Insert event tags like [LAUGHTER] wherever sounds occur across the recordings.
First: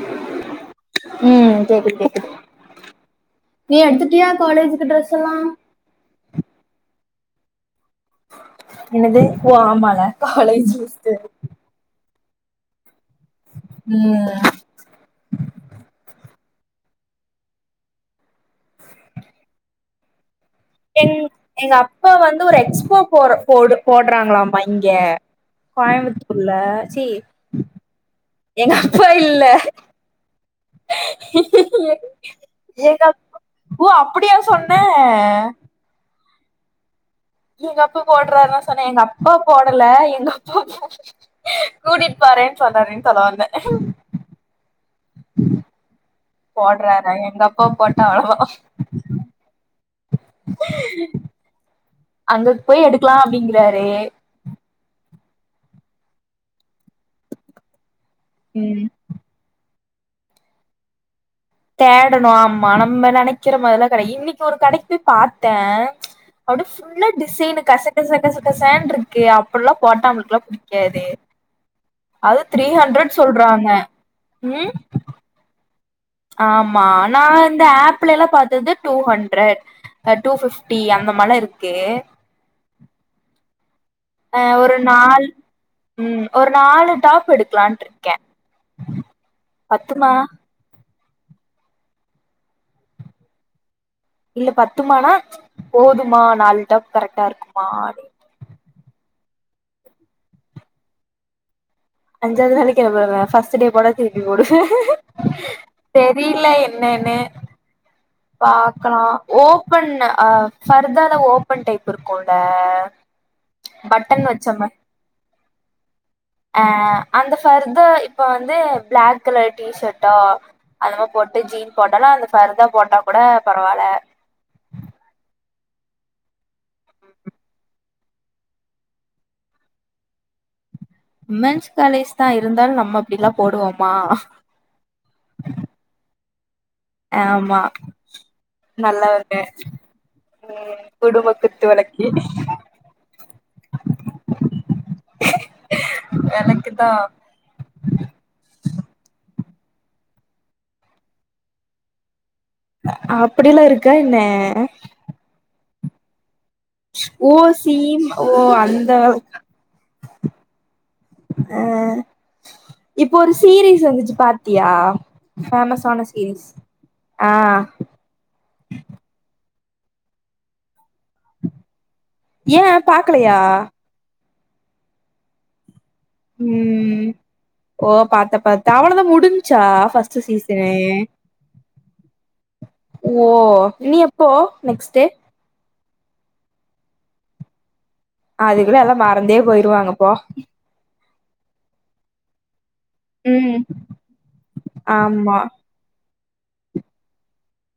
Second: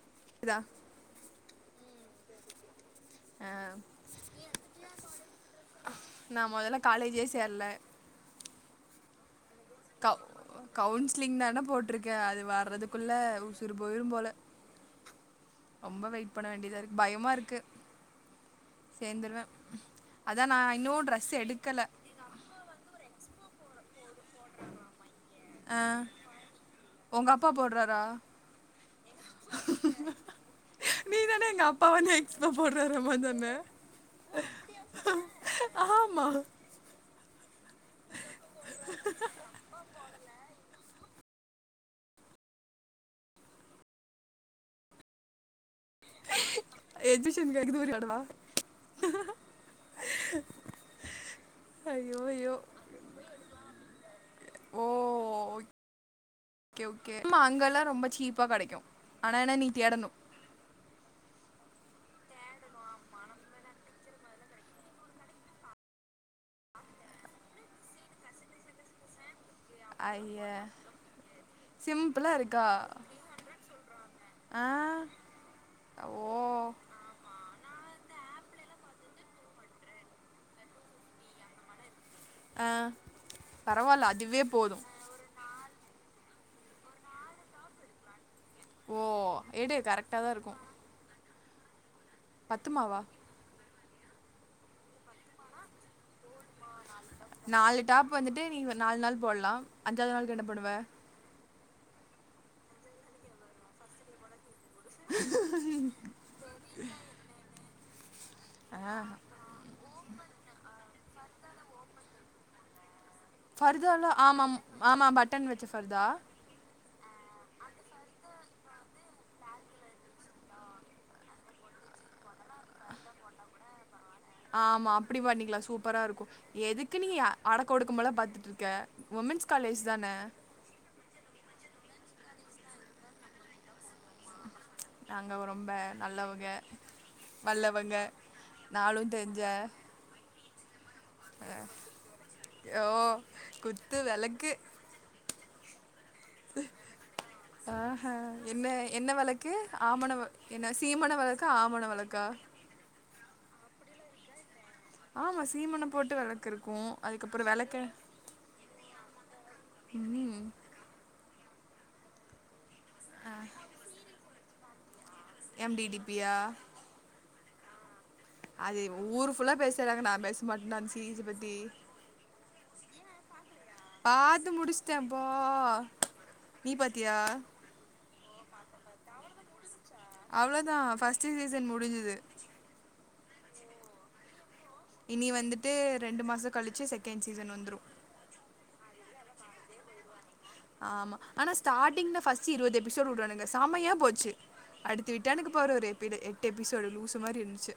Black ரா உம் கேக்குது கேக்குது ஆ நீ எடுத்துட்டியா காலேஜுக்கு ட்ரெஸ் எல்லா நா முதல்ல காலேஜே சேர்ல என்னது ஒ ஆமால்ல நா என போட்ருக்கே அது வர்றதுக்குள்ளவ் உசுர் போய்ரும் போல ம் ஒம்ப வெய்ட் பண்ண வேண்டியதாருக் பயமா இருக்கு சேர்ந்துருவே அதா நாய் எங் எங்க அப்பா வந்து ஒரு எக்ஸ்போ போர போடு போட்றாங்ளாம் மய்ங்க ஆ கோயம்புத்தூர்ல ச்சி உங்கள் அப்பா போட்றாரா எங்க அப்பா இல்ல நீ தானே எங்க அப்பாவ [UNINTELLIGIBLE] எக்ஸ்போ எங்க அப்பா போடுறாராமான்னு சொன்னே ஓ அப்படியா சொன்ன அஹாமா எங்கப்பா போட்றாரா சொன்னே எங்கப்பா போடல எங்கப்பா [INAUDIBLE] கூட்டிட் போறேன் சொன்னாரேன் சொல்ல வந்தே போட்றாரே எஜுகேஷனுக்கு எங்கப்பா எதுக்கு தூரி போட்டா ஆடுவா அவ்வா அஹ் ஐயோ அங்கு ஐயோ போய் எடுக்கலா அப்டிங்கிறாரே ஓ ஓய் கே ஓகே அம்மா அங்கல்லாம் ரொம்ப ச்சீப்பா படைக்கு ம் ஆனா என்ன நீ தேடனு தேடணு ஆமா நம்ம நெனக்கிற மாரில்லா கடை இன்னிக் ஒரு கடைக் போய் பாத்தே அட சிம்ளர் டிசைனு கச கச கச கசன்ட்டுருக்கு கே அப்பல்லாம் போட்டா அவங்களுக்குல்லா ஐய புடிக்காது சிம்பிளாக அது இருக்கா த்ரீ ஹண்ட்ரட் சொல்றாங்க ஆ ம் ஓ ஆமா அனா இந்த ஆப்ல எல்லாம் பாத்தது டூ ஹண்ட்ரட் டூ ஃபிப்டி அந்த மலாம் இருக்கு ஆ பரவாயில்ல அ அ ஒரு நால் ம் ஒரு நாலு டாப் எடுக்கலான்ட்டு இருக்கேன் ஓ எடு கரெக்டா தான் இருக்கும் பத்து மாவா இல்ல பத்து மானா போதுமா ம்ச் நாலு டாப் கரெக்டாருக்குமா அப் இப்ப வந்துட்டு நீங்க நாள் நாள் போட்லாம் அஞ்சாது நாள்க்கு என்ன பன்னுவ அஞ்சாவது நாளை என்ன போடன்னா ஃர்ஸ்ட் டே போடத திருப்பி போடு பிளாக் வீட்ல என்னன்னு ஆ பாக்கலாம் ஓபன் ஆ ஃபர்தால ஓபன் டைப் இருக்கும்ல ஃபர்தால ஆமாம் ஆமா பட்டன் வச்ச ஃபர்தா அ அந்த ஃபர்தர இப்ப வந்து பிளாக் கலர் டி ஷர்ட்டா அந்தம போட்டு ஜீன் போட்டாலும் அந்த ஃபர்தா போட்டா கூட பரவால ஆமா அப்படி பண்ணிக்கலா சூப்பரா இருக்கும் எதுக்கு நீ அடக்க ஒடுக்கம்லா பாத்துட்டுருக்க உமென்ஸ் காலேஜ் தான உமென்ஸ் காலேஜ் தான் இருந்தாலும் நம்ம அப்படிலாம் போடுவோமா நாங்க ரொம்ப நல்லவங்க ஆமா வல்லவங்க நாளும் நல்லவங்க தெரிஞ்ச ம் குடும்ப குத்து வெளக்கு ஓ குத்து வெளக்கு வெளக்கு தான் ஆ ஹா என்ன என்ன வெளக்கு ஆமண என்ன சீமண வெளக்கா ஆமண வெளக்கா அப்படிலாம் இருக்கா என்ன ஆமா சீமனம் போட்டு வெளக்குருக் ஓ சீம் ஓ அந்த ம் அ இப்போ ஒரு சீரீஸ் வந்துச்சு பாத்தியா எம் டி ஃபேமஸ் டி ஆன பி யா சீரீஸ் ஆ அது ஊரு ஃபுல்லா பேசுறாங்க நான் பேச மாட்னா அந்த சீரீஸ் அ பத்தி ஏன் பாக்கலையா பாத் முடிச்ட்டேன்ப்பா நீ ம் பாத்தியா ஓ பாத்த பாத்த அவ்ளதான் முடிஞ்ச்சா ஃபர்ஸ்ட் சீசனு அவ்வளோதான் ஃபர்ஸ்ட் சீசன் முடிஞ்சுது ஓ நீ எப்போ நெக்ஸ்ட் நீ வந்துட்டு ரெண்டு மாசம் கழிச்சு செகண்ட் சீசன் வந்துரும் அதுக்குள்ள எல்லாம் மறந்தே போயிருவாங்க போ ஆமா ஆனா ஸ்டார்டிங்ல ஃர்ஸ்ட் ச்சி இருபது எபிசோடு் உடுரானுங்க ம் சாமையா போச்சு அடுத்து ஆமா விட்டனுக்கு பாரு ஒரு பிது எட்டு எபிசோடு லூசு மாரி இருந்ச்சு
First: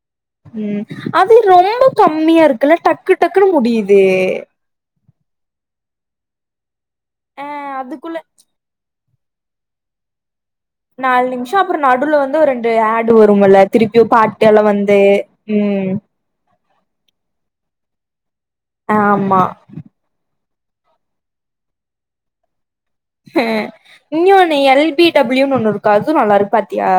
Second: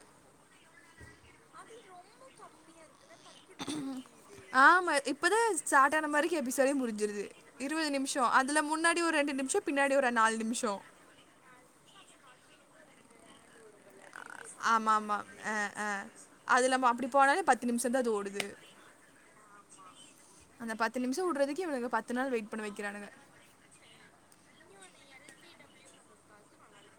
ம் அது ரொம்ப கம்மியா இருக்குல்ல டக்கு டக்குன்னு முடியுது ஆமா இப்பதான் சாட்டான மாரிக்கு எபிசோடே முடிஞ்சிருது ஆ இருபது அதுக்குள்ள நிமிஷம் அதுல முன்னா டி ஒரு ரெண்டு நிமிஷோம் பின்னாடி ஒரு நாலு நிமிஷோம் நாலு நிமிஷ அப்பறோ நடுல வந்து ஒரு ரெண்டு ஆடு வரும்ல திருப்பியு பாட் டெல்லா ஆமா வந்து ஆமா அஹ் ம் அஹ் அது நம்ம அப்டி போனாலே பத்து நிமிஷந்தா அது ஓடுது ஆமா அந்த பத்து நிமிஷ விடறதுக்கு இவளுக பத்து நாள் வெயிட் பண்ண வைக்கிறானுங்க ஆ இங்னொன்னு எல் பி டபிள்யூன்னு ஒண்ணு இருக்கு அதுவு நல்லாருக்கு பாத்தியா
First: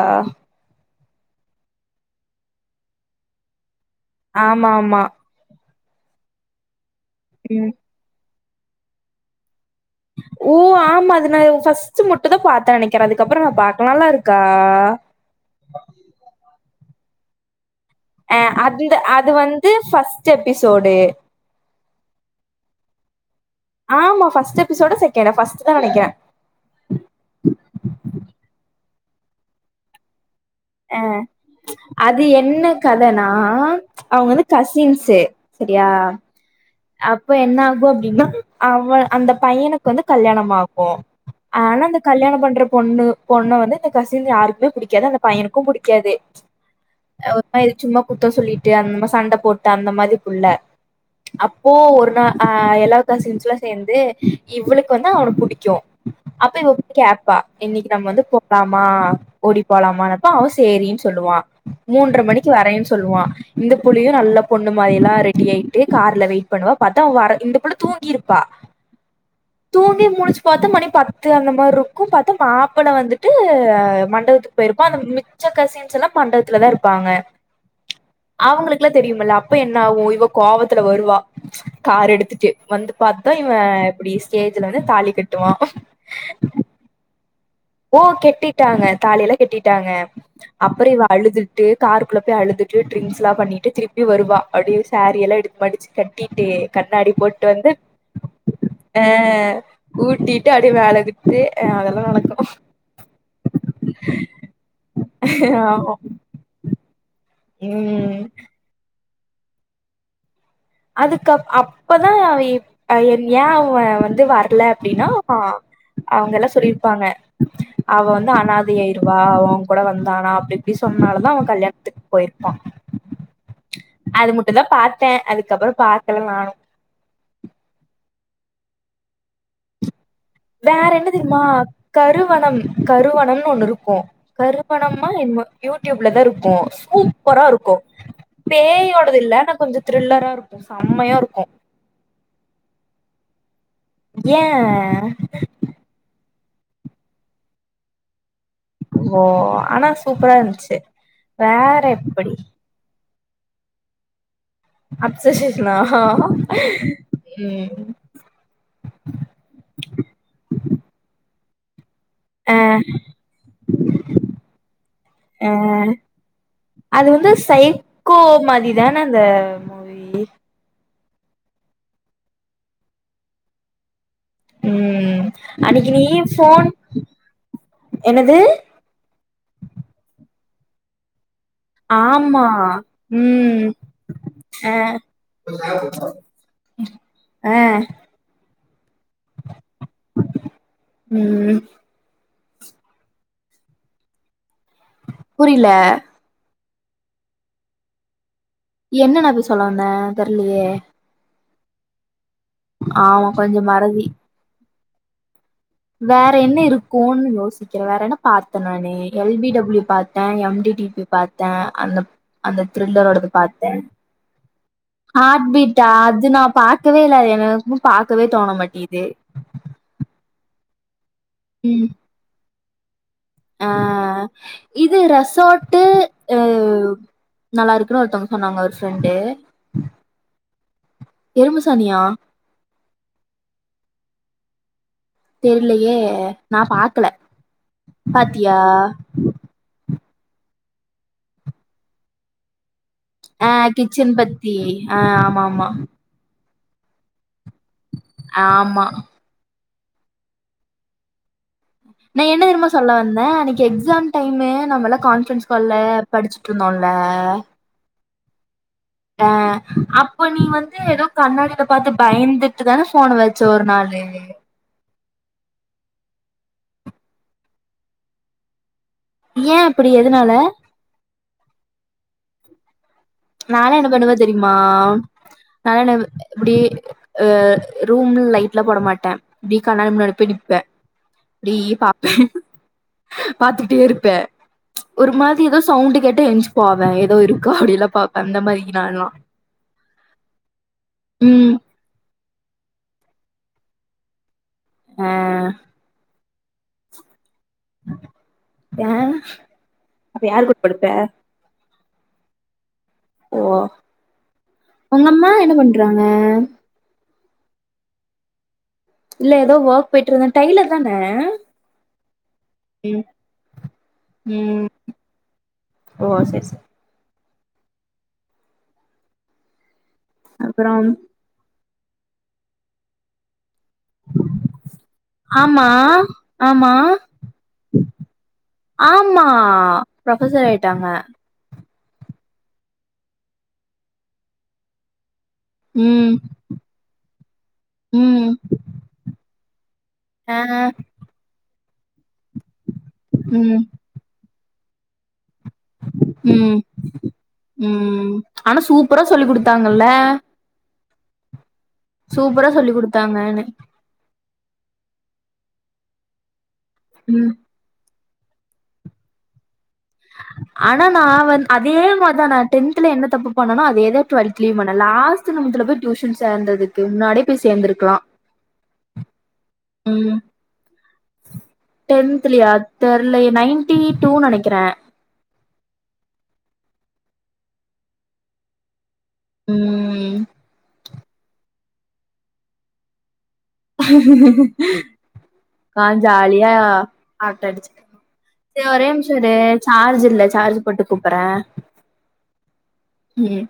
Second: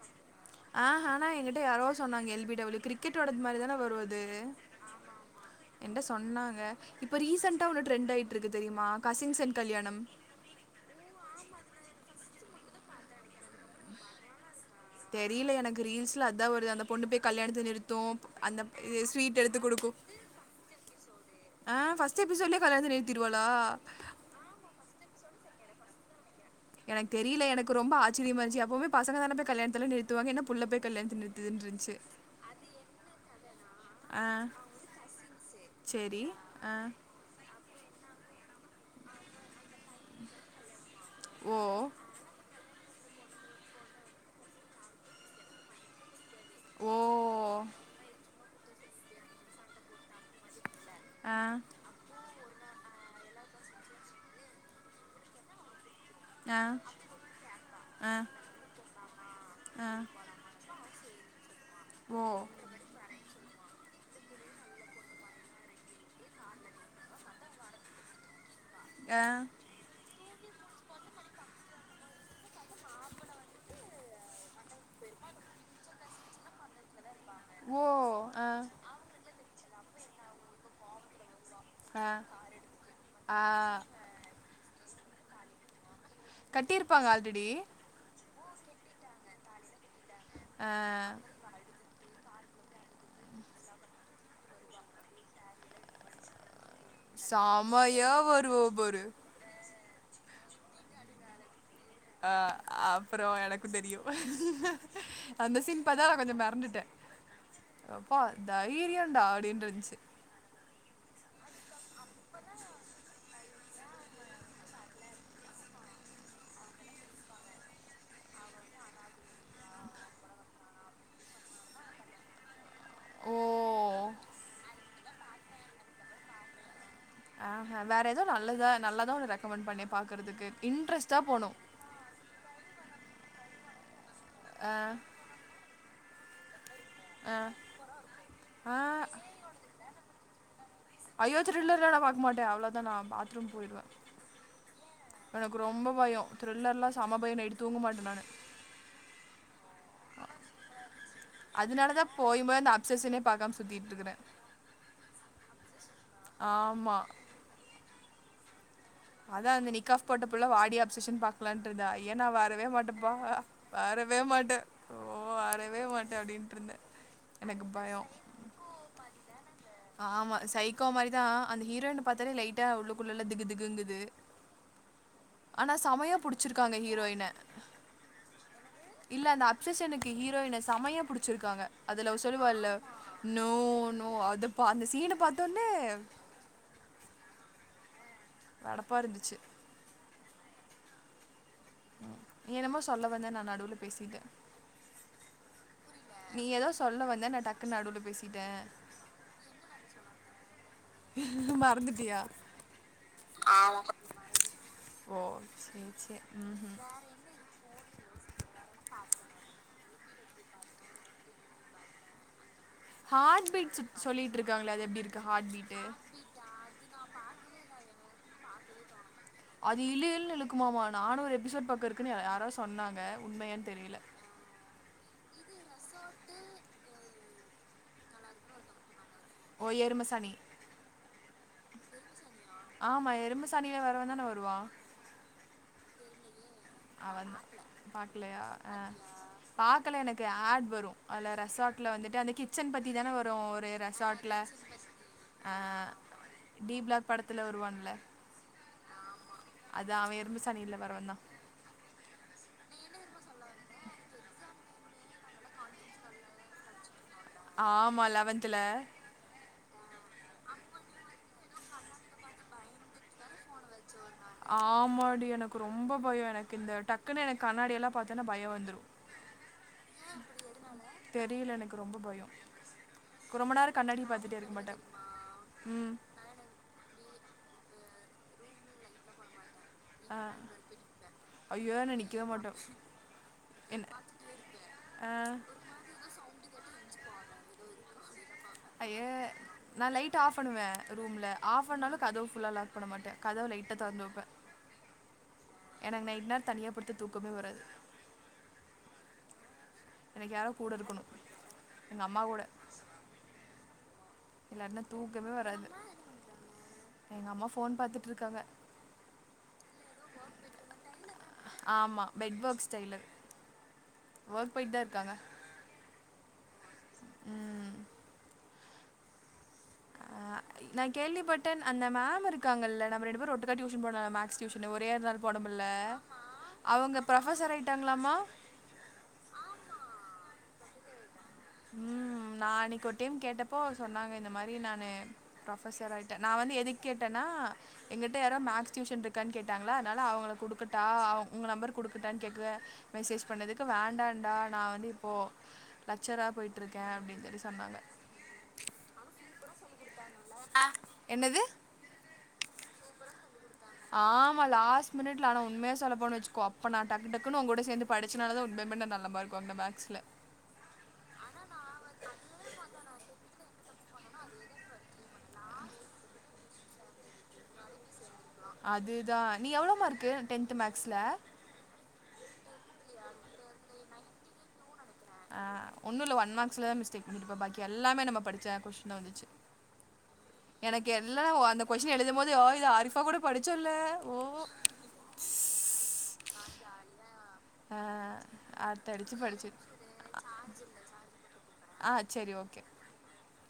ஆ ஆனா என்கிட்ட யாரோ சொன்னாங்க எல் பி யூ கிரிக்கெட் ஓட மாரிதான வரு அது ஆமா ஆமா ஏன்ட சொன்னாங்க இப்ப ரீசண்டா ம் ஒன்னு ட்ரெண்ட் ஆய்ட்டுருக்கு தெரியுமா கசின்ஸ் அன் கல்யாணம் ஓ ஆமா அத நா பைர்ஸ்ட்டு மட்டுதா பாத்தே நெனைக்கிறே அதுக்கப்பற நா பாக்கல நல்லாருக்கா தெரியல எனக்கு ரீல்ஸ்ல அதா வருது அந்த பொண்ணு போய் கல்யாணத்த நிறுத் டு அ அந்த அது ஸ்வீட் எடுத்து வந்து குடுக்கு ஃபர்ஸ்ட் எபிசோடு ஆ ஃபர்ஸ்ட்டு எபிசோட்லயே கல்யாணத்த நிறுத்திடுவாளா ஆமா ஃபர்ஸ்ட்டு எபிசோட செக் கே ஃபர்ஸ்ட்டுதா நெனைக்கிறே எனக்கு தெரியல எனக்கு ரொம்ப ஆச்சரியமா இருஞ்ச்சு எப்பவுமே பசங்க தான போய் கல்யாணத்த நிறுத்துவாங்க என்ன புள்ள பெத் அ அது என்ன கதன்னா அவங்க வந்து ஆ கசின்ஸு சரி ஆ அப்போ என்னாகு அப்படின்னா அவ அந்த பையனுக்கு வந்து கல்யாணம் ஆகு ஓ ஆனா அந்த கல்யாணம் பண்ற பொண்ணு பொண்ணை வந்து இந்த கசின் யாருக்குமே புடிக்காது அந்த பையனுக்கு புடிக்காது ஓ ஒரு மாரி சும்மா ஒரு குத்த சொல்லிட்டு சும்மா சண்ட போட்டுட்டு அந்த மாரி புள்ள ஆ இப்போ ஒரு நாள் ஆ எல்லா காசின்ஸுலா சேந்து இவ்வளுக்கு வந்து அவன புடிக்கு அப்ப ஆ இவ கேப்பா இன்னைக்கு நம்ம ஆ வந்து போலாமா ஓடி ஆ போலாமானப்பா அவ சேரின்னு சொல்லுவா மூண்ர ஓ மணிக்கு வரன்னு சொல்லுவா இந்த புள்ளையு நல்ல பொண்ணு மாரில்லா ரெடி ஆயிட்டு கார்ல வெயிட் பண்ணுவா பாத்தா வர இந்த புள்ள தூங்கியிருப்பா ஆ தூங்கி முழிச்சு பாத்த மணி பத்து அந்த மாருக் கு பாத்தா மாப்பிளை வந்துட்டு ஆ மண்டபத்துக்கு போய்ருப்பா அந்த மிச்ச கசின்ஸ்ல்லா மண்டபத்துல தா இருப்பாங்க ஓ ஆ தெரியுமல அப்ப என்னாகு இவ கோவத்துல வருவா ஆ கார் எடுத்துட்டு வந்து பாத்தா இவ ஆ இப்டி ஸ்டேஜ்ல வந்து தாலி கட்டுவா கட்டியிருப்பாங்க ஆல்ரெடி ஓ கெட்டிட்டாங்க தாலி எல்லா கெட்டிட்டாங்க அப்பற இவ அழுதுட்டு காருக்குள்ள போய் அழுதுட் டு ட்ரிங்ஸ் எல்லா பண்ணிட்டு திருப்பி வருவா அப்டியே சாரிய எல்லா எடுத்து மடிச்சு கட்டிட்டு கண்ணாடி போட்டு வந்து செமையா வருவோம் ஆ பாரு ஊட்டிட்டு அப்டியே மேல விட்டு அ அதெல்லா நடக்கு அப்பறோ எனக்குந் தெரியு அந்த சீன் ஆமா பாத்தா நா கொஞ்ச மெறண்டுட்டே அப்பா ம் தைரியம்டா அப்டினு இருந்துச்சு அதுக்கப் அப்பதா அவ எ என் ஏ அவ வந்து வரல அப்டின்னா அவங்கல்லா சொல்லியிருப்பாங்க அவ வந்து அனாதையாயிருவா. அவ கூட வந்தானா அப்டி இப்டி சொன்னாலதா அவ கல்யாணத்துக்கு போயிருப்பா ஓ அது மட்டுந்தா பாத்தே அதுக்கப்பறோ பாக்கல நானு ஆ வேற ஏதோ நல்லதா நல்லாதா ரெக்கமெண்ட் பண்ணி பாக்குறதுக்கு வேற என்ன இன்ட்ரெஸ்ட்டா தெரியுமா போனு கருவணம் கருவணம்னு ஒண்ணு இருக்கு ஆ கருவணம்மா என் யூடியூப்ல தான் இருக்கு ஆ சூப்பரா இருக்கு ஆ பேயோடது இல்ல கொஞ்சோ த்ரில்லரா இருக்கு செம்மையா இருக்கு போக்க மாட்டே அவ்வளோ தா நான் பாத்ரூம் போயிடுவே ஏன் எனக்கு ரொம்ப பயோ த்ரில்லர் எல்லா செம பயோ நைட்டு தூங்க மாட்டே நானு ஓ ஆனா சூப்பரா இருந்ச்சு வேற எப்படி செசினே பார்க்காம சுத்திட்டு இருக்குறே அப்சசேஷனாஹ ஆமா உ அத அந்த நிக்காப் போட்டபள்ள வாடி அப்ஸ்சஷன் பா [UNINTELLIGIBLE] என்னா ஆ வரவே மாட்டேன்ப்பா வரவே மாட்டே ஓ ஆ அறவே மாட்டே அப்படின்ட்டு இருந்தே அது வந்து எனக்கு பயோ சைகோ ஏன அந்த ஆமா சைகோ மாதிரிதா அந்த ஹீரோயின பாத்தாலே லைட்டா உள்ளுக்குள்ளல்ல திகு திகுங்குது ம் ஆனா அன்னைக்கு நீ செமயா ஃபோன் புடிச்சிருக்காங்க ஹீரோயின என்னது இல்ல அந்த அப்சஸ்னுக்கு ஹீரோயின செமயா பிடிச்சிருக்காங்க அதுல அவ ஆமா சொல்லுவாலழ நோ ம் நோ அத பாத் அந்த சீன பார்த்தோனே ஆ கடுப்பா இருந்துச்சு உ நீ ஏனமோ சொல்ல வந்த நான் நடுவுல பேசிட்டே புரியல நீ ஏதோ சொல்ல வந்த நா டக்கு நடுல பேசிட்டே என்னன்னா அ போயி சொல்ல வந்தே தெருலையே மறந்துடீயா ஆமா கொஞ்சோ மறதி ஓ சேரி சேரி வேற என்ன ம்ஹும் இருக்கும்னு யோசிக்கிறே வேற என்ன பார்த்தேன் நானு எல்பிடபிள்யு நா எம்டிடிவி பாார்த்தே அந்த அந்த த்ரில்லரோடது ஹார்ட் பார்த்தே பீட் சொ [UNINTELLIGIBLE] ஹார்ட் பீட்டு பீட்டா அது நா பார்கவே இல்லா என பார்கவே தோண மாட்டேது அது இழு இழுல்னு இழுக்குமாமா நானூறு எபிசோட் பக்கோ இருக்குன்னு யாரோ சொன்னாங்க உண்மையான்னு ஆஹ் இது ரஸ் சோட்டு நல்லாருக்குன்னு ஒருத்தவங்க சொன்னாங்க ஒரு ஃப்ரெண்டு ஓ எருமசானி எறும்பு சாணியா ஆமா எரும சானில வரவே தான வருவா தெர்லயே நா பாக்கல அவன் தான் பாக்லையா பாத்தியா ஆஹ் பாக்கல எனக்கு ஆட் வரு அதுல ரெசார்ட்ல வந்துட்டு அன்னக்கி சச்சன் பத்தி தான வரு ஆ ஒரு கிச்சன் ரெசாட்ல பத்தி ஆ ஆமா ஆமா ஆஹ்ன் டீ பிளாக் படத்துல வருவான்ல ஆமா அது அவ எரும சானில வரவந்தா. நா என்ன தெரிமா சொல்ல வந்தே அன்னிக்கு எக்ஸாம் டைமு நம்மெல்லா கான்ஃப்ரன்ஸ் கால்ல படிச்சிட்ருந்தோல்ல. ஆமா லெவன்த்துல அ அப்போ நீ வந்து எதோ கண்ணாடில பாத்து பயந்து ட்டுதான ஃபோன வெச்ச ஒரு நாளு. ஆமாடி எனக்கு ரொம்ப பயோ எனக்கு இந்த டக்குனு எனக் கண்ணாடி எல்லா பாத்தேன்னா பய வந்துரு. ஏ அப்பிடி எதுனால? தெரல எனுக்கு ரொம்பொ பயோ. நாலா என்ன பண்ணுவே தெரிமா மாட்டேன் நாலா ம் என்னபு இப்புடி அ ரூம்ல் லைட்லா போட மாட்டே. இப்டி கண்ணாடி முன்னாடி ஆ போய் நிப்பே இப்டி ஐயோ நான் பாப்பே. நிற்கவே மாட்டேன் பாத்துகிட்டே என்ன இருப்பே ஆ ஒரு மாதி எதோ ஸ் சவுண்டு கேட்டா எஞ்ச்சி போவே எதோ இருக்கா அப்டி எல்லா பாப்பே அந்த மாரி. அ ஏ நான்லா நா லைட்ட ஆஃப் பண்ணுவே ரூம்ல ம் ஆஃப் பண்ணாலு கதவு ஃபுல்லா லாக் பண்ண மாட்டே கதவ லைட்டா தொறந்து வெப்பே. ம். எனக் நைட்னா தனியா படுத்தா தூக்கமே வராது. ஏ? எனக்கு யாரோ கூட இருக்கணு. எங்க அம்மா கூட ஓ இல்லாட்டினா உங்க அம்மா என்ன பண்றாங்க? எங்க அம்மா ஃபோன் பாத்துட்ருக்காங்க. இல்ல எதோ ஒக் போயிட்ருந்த டைலர் தான. ஆமா பெட்வக்ஸ் ம் டைலர். ஒக் ம் போயிட்தா இர்க்காங்க. ஓ செர் செ. ம். அ இ நா அப்புறம் கேள்விப்பட்டன் அந்த மேம் இருக்காங்கல்ல நம்ம ரெண்டு பேரு ஒட்டு தா டியூஷன் போனல மேக்ஸ் டியூஷனு ஒரே ஒரு நாள் போனமில்ல ஆமா ஆமா அவுங்க ப்ரஃபசர் ஆயிட்டாங்ளாம்மா? ஆம்மா ப்ரஃபசர் ஆயிட்டாங்க. ம் நா அன்னிக்கு ஒரு டைம் கேட்டப்போ சொன்னாங்க இந்த மாரி நானு ப்ரொஃபசர் ம் ஆயிட்ட நா வந்து எதுக் கேட்டேன்னா எங்கிட்ட ம் யாரோ மேத்ஸ் டியூஷன்ரு க்கான் கேட்டாங்களா அதனால அவுங்கள ஆ குடுக்கட்டா அவ உங்க நெம்பர் குடுக்கட்டான் கேக்கத மெசேஜ் ம் பண்ணதுக்கு வேண்டான்டா நா வந்து இப்போ ம் சொன்னாங்க ம் ஆனா சூப்பரா சொல்லி குடுத்தாங்கல்ல. என்னது? சூப்பரா சொல்லி குடுத்தாங்கனே. ஆமா லாஸ் மினிட்ல ஆனா உண்மையா சொல்ல போணு வெச்சுக்கோ அப்ப நா டக்கு ம் டக்குனு உங் கூட சேந்து படிச்சனால தா உண்மையாமே நா நல்ல மார்க் வாங்னே மேக்ஸ்ல. ஆனா நா வந் அதே மார்தா நா டென்த்ல என்ன தப்பு பண்ணனோ அ தேதா டுவெல்த்லியு பண்ணே லாஸ்ட் நிமித்துல போய் டியூசன் சேந்ததுக்கு முன்னாடியே போய் சேந்துருக்லா. அதுதா நீ எவ்ளோ மார்க்கு டென்த்து மேக்ஸ்ல? டென்த்லியா தெர்லயே நைன்டி டூ நெனக்கிறே. ஆ ஒன்னு இல்ல ஒன் மாக்ஸ்லதா மிஸ்டேக் [UNINTELLIGIBLE] பாக்கி எல்லாமே நம்ம படிச்ச கொஸ்டின் தா வந்துச்சு. ம். எனக்கு எல்லா உ அந்த கொஸின் எழுதும் போது அ இது அரிஃபா கூட படிச்சோல்ல ஓ ஆ ஜாலியா அரட்ட அடிச்சு ஆ ஏ ஒரே நிம்ஷ அர்த்தடிச்சு இரு படிச்சு சார்ஜ் இல்ல சார்ஜ் போட்டு கூப் புட்றே ஆ சேரி ஓகே ம்